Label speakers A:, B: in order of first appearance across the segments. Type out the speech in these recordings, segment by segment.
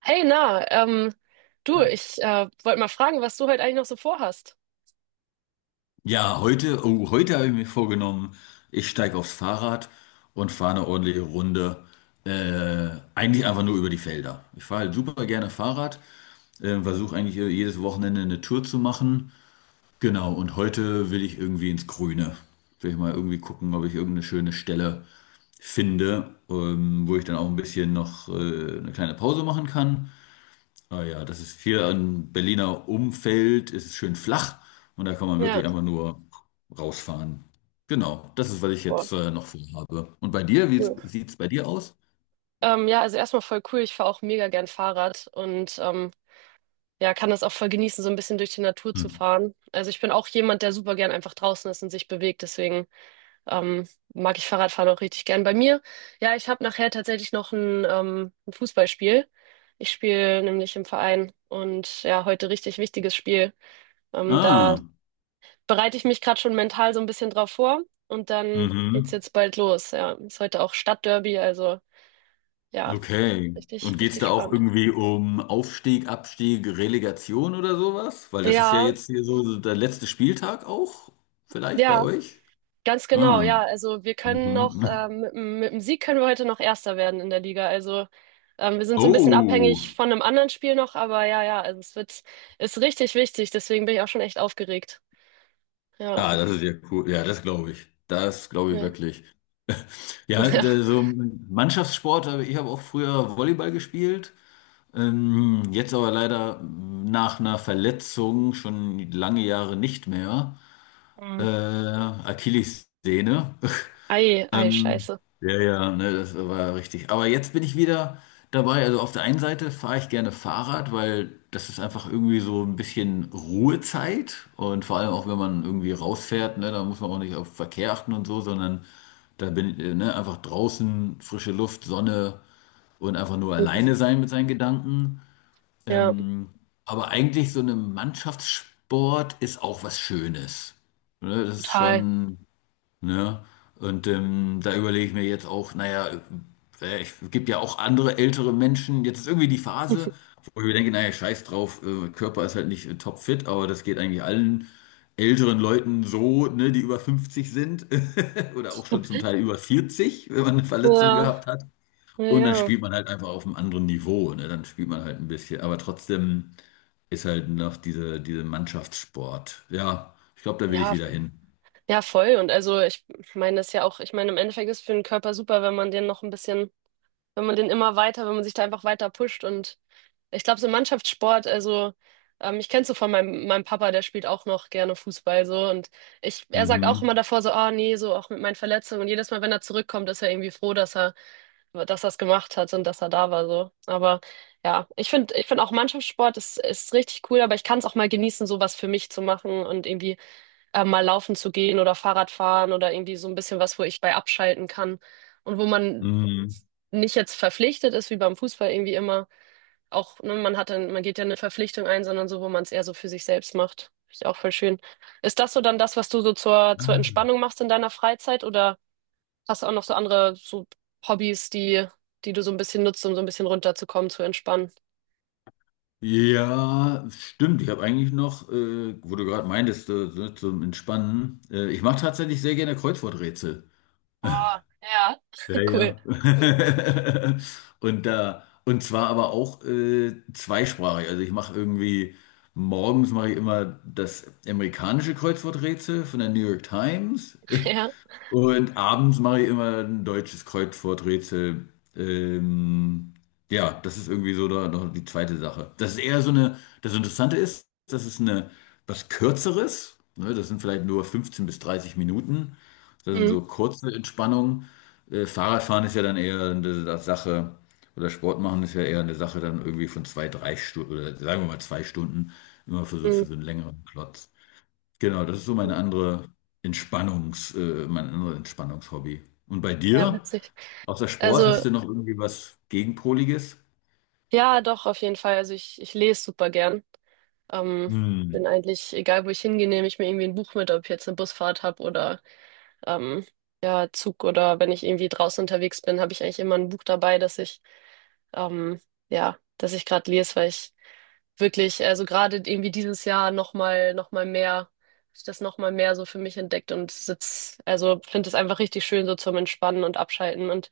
A: Hey, na, du,
B: Ah ja.
A: ich wollte mal fragen, was du heute eigentlich noch so vorhast.
B: Ja, heute, oh, heute habe ich mir vorgenommen, ich steige aufs Fahrrad und fahre eine ordentliche Runde. Äh, Eigentlich einfach nur über die Felder. Ich fahre halt super gerne Fahrrad, versuche eigentlich, jedes Wochenende eine Tour zu machen. Genau, und heute will ich irgendwie ins Grüne. Will ich mal irgendwie gucken, ob ich irgendeine schöne Stelle finde, wo ich dann auch ein bisschen noch, eine kleine Pause machen kann. Ah ja, das ist hier ein Berliner Umfeld, es ist schön flach und da kann man
A: Ja,
B: wirklich einfach nur rausfahren. Genau, das ist, was ich
A: boah,
B: jetzt noch vorhabe. Und bei dir, wie
A: cool.
B: sieht es bei dir aus?
A: Ja, also erstmal voll cool. Ich fahre auch mega gern Fahrrad und ja, kann das auch voll genießen, so ein bisschen durch die Natur zu
B: Hm.
A: fahren. Also ich bin auch jemand, der super gern einfach draußen ist und sich bewegt. Deswegen ähm, mag ich Fahrradfahren auch richtig gern. Bei mir, ja, ich habe nachher tatsächlich noch ein Fußballspiel. Ich spiele nämlich im Verein und ja, heute richtig wichtiges Spiel. Da
B: Ah,
A: bereite ich mich gerade schon mental so ein bisschen drauf vor und dann geht's
B: mhm,
A: jetzt bald los. Ja, ist heute auch Stadtderby, also ja,
B: okay. Und
A: richtig,
B: geht es
A: richtig
B: da auch
A: spannend.
B: irgendwie um Aufstieg, Abstieg, Relegation oder sowas? Weil das ist ja
A: Ja,
B: jetzt hier so so der letzte Spieltag auch, vielleicht bei
A: ja,
B: euch?
A: ganz genau,
B: Ah,
A: ja. Also wir können noch,
B: mhm.
A: mit, mit dem Sieg können wir heute noch Erster werden in der Liga. Also wir sind so ein bisschen
B: Oh,
A: abhängig von einem anderen Spiel noch, aber ja, ja, also ist richtig wichtig, deswegen bin ich auch schon echt aufgeregt. Ja,
B: ah, das ist ja cool. Ja, das glaube ich. Das glaube ich
A: ja,
B: wirklich. Ja,
A: ja.
B: der- so Mannschaftssport, aber ich habe auch früher Volleyball gespielt. Jetzt aber leider nach einer Verletzung schon lange Jahre nicht mehr.
A: Mhm.
B: Achillessehne.
A: Ei, ei,
B: Ähm,
A: scheiße.
B: ja, ja, ne, das war richtig. Aber jetzt bin ich wieder dabei. Also auf der einen Seite fahre ich gerne Fahrrad, weil das ist einfach irgendwie so ein bisschen Ruhezeit. Und vor allem auch, wenn man irgendwie rausfährt, ne, da muss man auch nicht auf Verkehr achten und so, sondern da bin ich, ne, einfach draußen, frische Luft, Sonne und einfach nur
A: Mhm.
B: alleine sein mit seinen Gedanken.
A: Ja,
B: Ähm, aber eigentlich so eine Mannschaftssport ist auch was Schönes. Ne, das ist
A: total.
B: schon. Ne? Und da überlege ich mir jetzt auch, naja, es gibt ja auch andere ältere Menschen. Jetzt ist irgendwie die Phase, wo ich mir denke, naja, scheiß drauf, Körper ist halt nicht topfit, aber das geht eigentlich allen älteren Leuten so, ne, die über 50 sind oder auch schon zum Teil über 40 wenn man eine Verletzung
A: Ja,
B: gehabt hat.
A: ja,
B: Und dann
A: ja.
B: spielt man halt einfach auf einem anderen Niveau, ne? Dann spielt man halt ein bisschen, aber trotzdem ist halt noch diese Mannschaftssport. Ja, ich glaube, da will ich
A: Ja,
B: wieder hin.
A: Ja, voll. Und also ich meine das ja auch, ich meine, im Endeffekt ist für den Körper super, wenn man den noch ein wenn man den immer wenn man sich da einfach weiter pusht. Und ich glaube, so Mannschaftssport, also ich kenn's so von meinem Papa, der spielt auch noch gerne Fußball so. Und er sagt auch
B: Mhm.
A: immer davor so, ah nee, so auch mit meinen Verletzungen. Und jedes Mal, wenn er zurückkommt, ist er irgendwie froh, dass er's gemacht hat und dass er da war. So. Aber ja, ich finde auch Mannschaftssport ist richtig cool, aber ich kann es auch mal genießen, sowas für mich zu machen und irgendwie mal laufen zu gehen oder Fahrrad fahren oder irgendwie so ein bisschen was, wo ich bei abschalten kann und wo man
B: Mhm.
A: nicht jetzt verpflichtet ist, wie beim Fußball irgendwie immer. Auch, ne, man hat man geht ja eine Verpflichtung ein, sondern so, wo man es eher so für sich selbst macht. Finde ich auch voll schön. Ist das so dann das, was du so zur
B: Ah.
A: Entspannung machst in deiner Freizeit oder hast du auch noch so andere so Hobbys, die, die du so ein bisschen nutzt, um so ein bisschen runterzukommen, zu entspannen?
B: Ja, stimmt. Ich habe eigentlich noch, wo du gerade meintest, so zum Entspannen. Ich mache tatsächlich sehr gerne Kreuzworträtsel.
A: Oh, ja.
B: Ja,
A: Cool.
B: ja. Und da, und zwar aber auch zweisprachig. Also ich mache irgendwie, morgens mache ich immer das amerikanische Kreuzworträtsel von der New York Times.
A: Ja.
B: Und abends mache ich immer ein deutsches Kreuzworträtsel. Ähm, ja, das ist irgendwie so da, noch die zweite Sache. Das ist eher so eine, das Interessante ist, das ist eine, was Kürzeres. Ne? Das sind vielleicht nur 15 bis 30 Minuten. Das sind
A: Mhm.
B: so kurze Entspannungen. Fahrradfahren ist ja dann eher eine Sa- Sache, oder Sport machen ist ja eher eine Sache dann irgendwie von zwei, drei Stunden, oder sagen wir mal zwei Stunden, immer
A: Mhm.
B: für so einen längeren Klotz. Genau, das ist so meine andere mein anderes Entspannungshobby. Und bei
A: Ja,
B: dir?
A: witzig.
B: Außer Sport
A: Also
B: hast du noch irgendwie was Gegenpoliges?
A: ja, doch, auf jeden Fall. Also ich lese super gern. Ähm, Bin
B: Hm.
A: eigentlich, egal wo ich hingehe, nehme ich mir irgendwie ein Buch mit, ob ich jetzt eine Busfahrt habe oder ähm, ja, Zug oder wenn ich irgendwie draußen unterwegs bin, habe ich eigentlich immer ein Buch dabei, dass ich ähm, ja, dass ich gerade lese, weil ich wirklich, also gerade irgendwie dieses Jahr nochmal mehr, hab ich das nochmal mehr so für mich entdeckt und sitz, also finde es einfach richtig schön so zum Entspannen und Abschalten und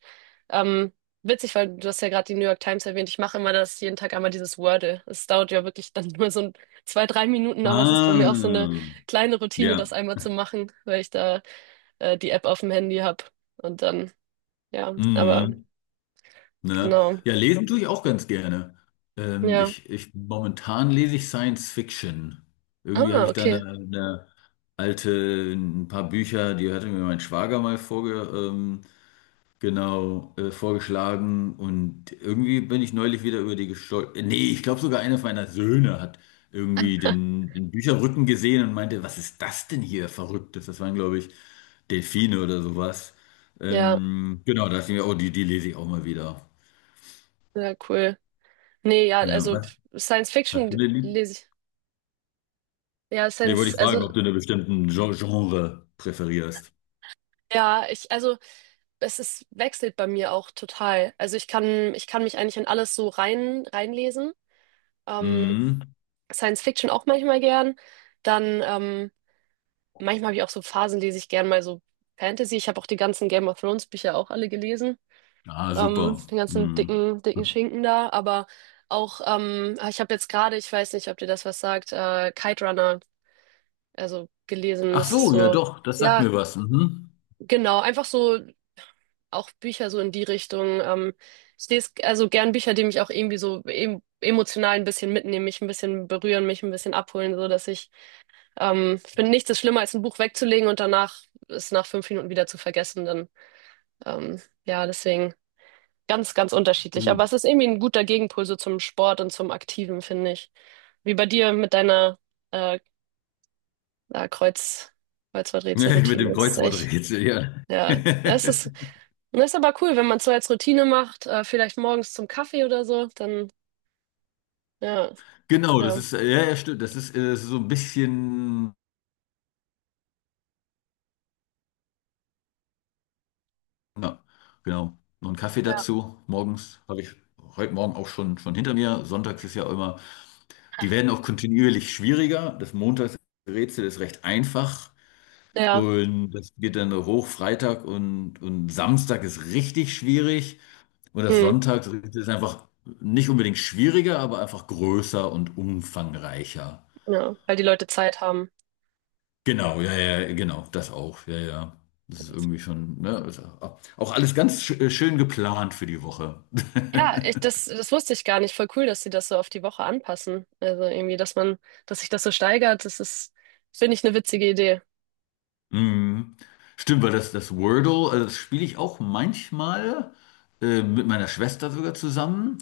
A: ähm, witzig, weil du hast ja gerade die New York Times erwähnt, ich mache immer das jeden Tag einmal dieses Wordle. Es dauert ja wirklich dann nur so ein, zwei, drei Minuten, aber es ist bei mir auch so eine
B: Ah,
A: kleine Routine,
B: ja.
A: das einmal zu machen, weil ich da die App auf dem Handy habe und dann, ja, aber
B: Mhm. Ne?
A: genau,
B: Ja, lesen tue ich auch ganz gerne.
A: ja.
B: Momentan lese ich Science Fiction. Irgendwie habe
A: Ah,
B: ich da eine,
A: okay,
B: eine alte, ein paar Bücher, die hatte mir mein Schwager mal genau, vorgeschlagen und irgendwie bin ich neulich wieder über die gestolpert. Nee, ich glaube sogar einer meiner Söhne hat irgendwie den Bücherrücken gesehen und meinte, was ist das denn hier Verrücktes? Das waren, glaube ich, Delfine oder sowas.
A: ja,
B: Genau, da dachte ich mir, oh, die, die lese ich auch mal wieder.
A: sehr cool. Nee, ja,
B: Ja,
A: also
B: was
A: Science
B: hast du
A: Fiction
B: denn lieb?
A: lese ich. Ja,
B: Nee, wollte
A: Science,
B: ich
A: also
B: fragen, ob du einen bestimmten Gen- Genre präferierst.
A: ja, also es wechselt bei mir auch total. Also ich ich kann mich eigentlich in alles so reinlesen. Ähm,
B: Mhm.
A: Science Fiction auch manchmal gern. Dann manchmal habe ich auch so Phasen, lese ich gern mal so Fantasy. Ich habe auch die ganzen Game of Thrones Bücher auch alle gelesen.
B: Ah, super.
A: Den ganzen
B: Mhm.
A: dicken, dicken Schinken da. Aber auch, ah, ich habe jetzt gerade, ich weiß nicht, ob dir das was sagt, Kite Runner, also gelesen.
B: Ach
A: Das ist
B: so, ja
A: so.
B: doch, das sagt
A: Ja,
B: mir was. Mhm.
A: genau, einfach so auch Bücher so in die Richtung. Ich lese also gern Bücher, die mich auch irgendwie so emotional ein bisschen mitnehmen, mich ein bisschen berühren, mich ein bisschen abholen, so dass ich, ich finde nichts ist schlimmer als ein Buch wegzulegen und danach es nach fünf Minuten wieder zu vergessen. Dann, ja, deswegen ganz unterschiedlich.
B: Oh.
A: Aber es ist irgendwie ein guter Gegenpol so zum Sport und zum Aktiven, finde ich. Wie bei dir mit deiner äh, äh, Kreuz,
B: Mit
A: Kreuzworträtselroutine.
B: dem
A: Das ist echt
B: Kreuzworträtsel, ja.
A: ja, das das ist aber cool, wenn man es so als Routine macht, vielleicht morgens zum Kaffee oder so, dann, ja,
B: Genau, das
A: oder,
B: ist, ja, ja, stimmt. Das ist so ein bisschen, ja, genau. Noch einen Kaffee
A: ja,
B: dazu. Morgens habe ich heute Morgen auch schon hinter mir. Sonntags ist ja immer, die werden auch kontinuierlich schwieriger. Das Montagsrätsel ist recht einfach.
A: ja,
B: Und das geht dann hoch. Freitag und Samstag ist richtig schwierig. Und das
A: hm,
B: Sonntagsrätsel ist einfach nicht unbedingt schwieriger, aber einfach größer und umfangreicher.
A: ja, weil die Leute Zeit haben.
B: Genau, ja, ja, genau, das auch, ja, ja. Das ist irgendwie schon, ne, ist auch auch alles ganz schön geplant für die Woche.
A: Ja, das wusste ich gar nicht. Voll cool, dass sie das so auf die Woche anpassen. Also irgendwie, dass sich das so steigert, das ist, finde ich, eine witzige Idee.
B: Mhm. Stimmt, weil das Wordle, also das spiele ich auch manchmal mit meiner Schwester sogar zusammen.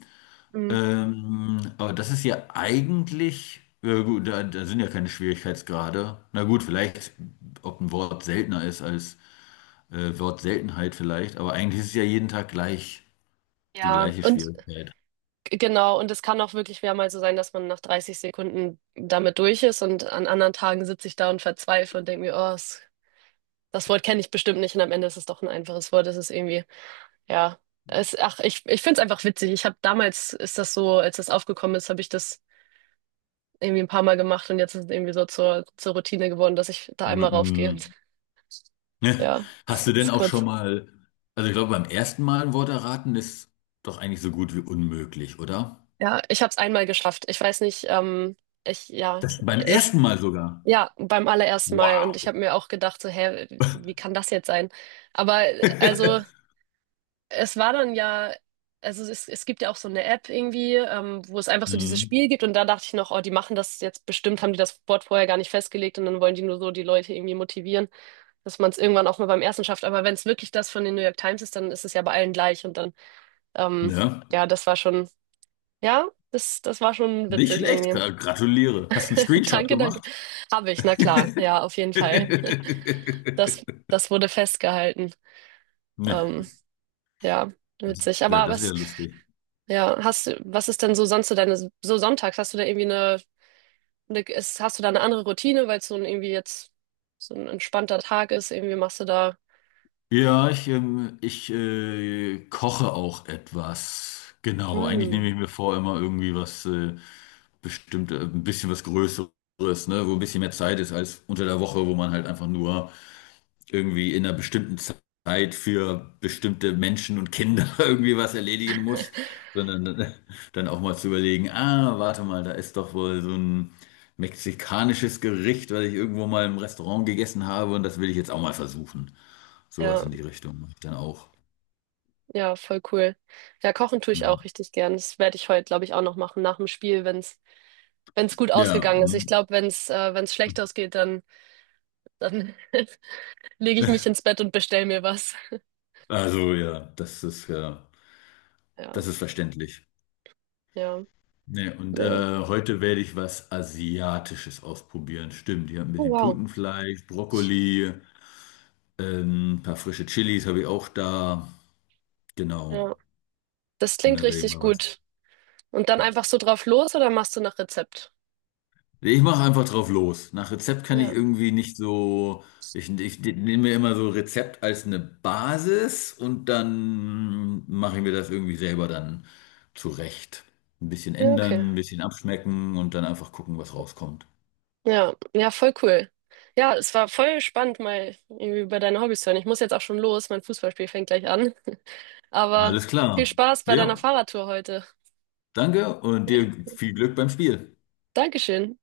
A: Mhm.
B: Aber das ist ja eigentlich, ja gut, da sind ja keine Schwierigkeitsgrade. Na gut, vielleicht, ob ein Wort seltener ist als Wortseltenheit vielleicht, aber eigentlich ist es ja jeden Tag gleich, die
A: Ja,
B: gleiche
A: und
B: Schwierigkeit.
A: genau, und es kann auch wirklich mehrmals so sein, dass man nach 30 Sekunden damit durch ist und an anderen Tagen sitze ich da und verzweifle und denke mir, oh, es das Wort kenne ich bestimmt nicht und am Ende ist es doch ein einfaches Wort. Es ist irgendwie, ja. Es, ach, ich finde es einfach witzig. Ich habe damals, ist das so, als das aufgekommen ist, habe ich das irgendwie ein paar Mal gemacht und jetzt ist es irgendwie so zur Routine geworden, dass ich da einmal raufgehe.
B: Mhm.
A: Und, ja, das
B: Hast du denn
A: ist
B: auch schon
A: kurz.
B: mal, also ich glaube, beim ersten Mal ein Wort erraten ist doch eigentlich so gut wie unmöglich, oder?
A: Ja, ich habe es einmal geschafft. Ich weiß nicht, ja,
B: Das beim
A: ich,
B: ersten Mal sogar.
A: ja, beim allerersten Mal und ich
B: Wow.
A: habe mir auch gedacht, so, hä, wie kann das jetzt sein? Aber also. Es war dann ja, also es gibt ja auch so eine App irgendwie, wo es einfach so dieses
B: Mhm.
A: Spiel gibt und da dachte ich noch, oh, die machen das jetzt bestimmt, haben die das Board vorher gar nicht festgelegt und dann wollen die nur so die Leute irgendwie motivieren, dass man es irgendwann auch mal beim ersten schafft. Aber wenn es wirklich das von den New York Times ist, dann ist es ja bei allen gleich und dann, ähm,
B: Ja,
A: ja, das war schon, ja, das war schon
B: nicht
A: witzig
B: schlecht,
A: irgendwie.
B: gra- gratuliere. Hast einen Screenshot
A: Danke, danke.
B: gemacht?
A: Habe ich, na klar, ja, auf jeden Fall. Das wurde festgehalten.
B: Ne,
A: Ähm, ja,
B: das,
A: witzig.
B: ja,
A: Aber
B: das ist ja
A: was
B: lustig.
A: ja, hast du, was ist denn so sonst so so sonntags, hast du da irgendwie hast du da eine andere Routine, weil es so ein irgendwie jetzt so ein entspannter Tag ist, irgendwie machst du da,
B: Ja, ich koche auch etwas. Genau, eigentlich
A: hm,
B: nehme ich mir vor, immer irgendwie was bestimmt, ein bisschen was Größeres, ne, wo ein bisschen mehr Zeit ist als unter der Woche, wo man halt einfach nur irgendwie in einer bestimmten Zeit für bestimmte Menschen und Kinder irgendwie was erledigen muss, sondern dann auch mal zu überlegen, ah, warte mal, da ist doch wohl so ein mexikanisches Gericht, was ich irgendwo mal im Restaurant gegessen habe und das will ich jetzt auch mal versuchen. Sowas
A: ja,
B: in die Richtung mache ich dann auch.
A: ja, voll cool. Ja, kochen tue ich auch
B: Mhm.
A: richtig gern. Das werde ich heute, glaube ich, auch noch machen, nach dem Spiel, wenn's gut
B: Ja.
A: ausgegangen ist. Ich
B: Mhm.
A: glaube, wenn's, wenn's schlecht ausgeht, dann lege ich mich ins Bett und bestell mir was.
B: Also ja,
A: Ja,
B: das ist verständlich.
A: ja,
B: Nee, und
A: nee.
B: heute werde ich was Asiatisches ausprobieren. Stimmt, ich habe ein
A: Oh,
B: bisschen
A: wow.
B: Putenfleisch, Brokkoli, ein paar frische Chilis habe ich auch da. Genau.
A: Ja, das
B: Und
A: klingt
B: dann werde ich
A: richtig
B: mal was.
A: gut. Und dann einfach so drauf los oder machst du nach Rezept?
B: Nee, ich mache einfach drauf los. Nach Rezept kann ich
A: Ja.
B: irgendwie nicht so. Ich nehme mir immer so Rezept als eine Basis und dann mache ich mir das irgendwie selber dann zurecht. Ein bisschen
A: Ja, okay.
B: ändern, ein bisschen abschmecken und dann einfach gucken, was rauskommt.
A: Ja, ja, voll cool. Ja, es war voll spannend, mal irgendwie über deine Hobbys zu hören. Ich muss jetzt auch schon los, mein Fußballspiel fängt gleich an. Aber
B: Alles
A: viel
B: klar.
A: Spaß bei deiner
B: Ja,
A: Fahrradtour heute.
B: danke und
A: Ja,
B: dir viel Glück beim Spiel.
A: Dankeschön.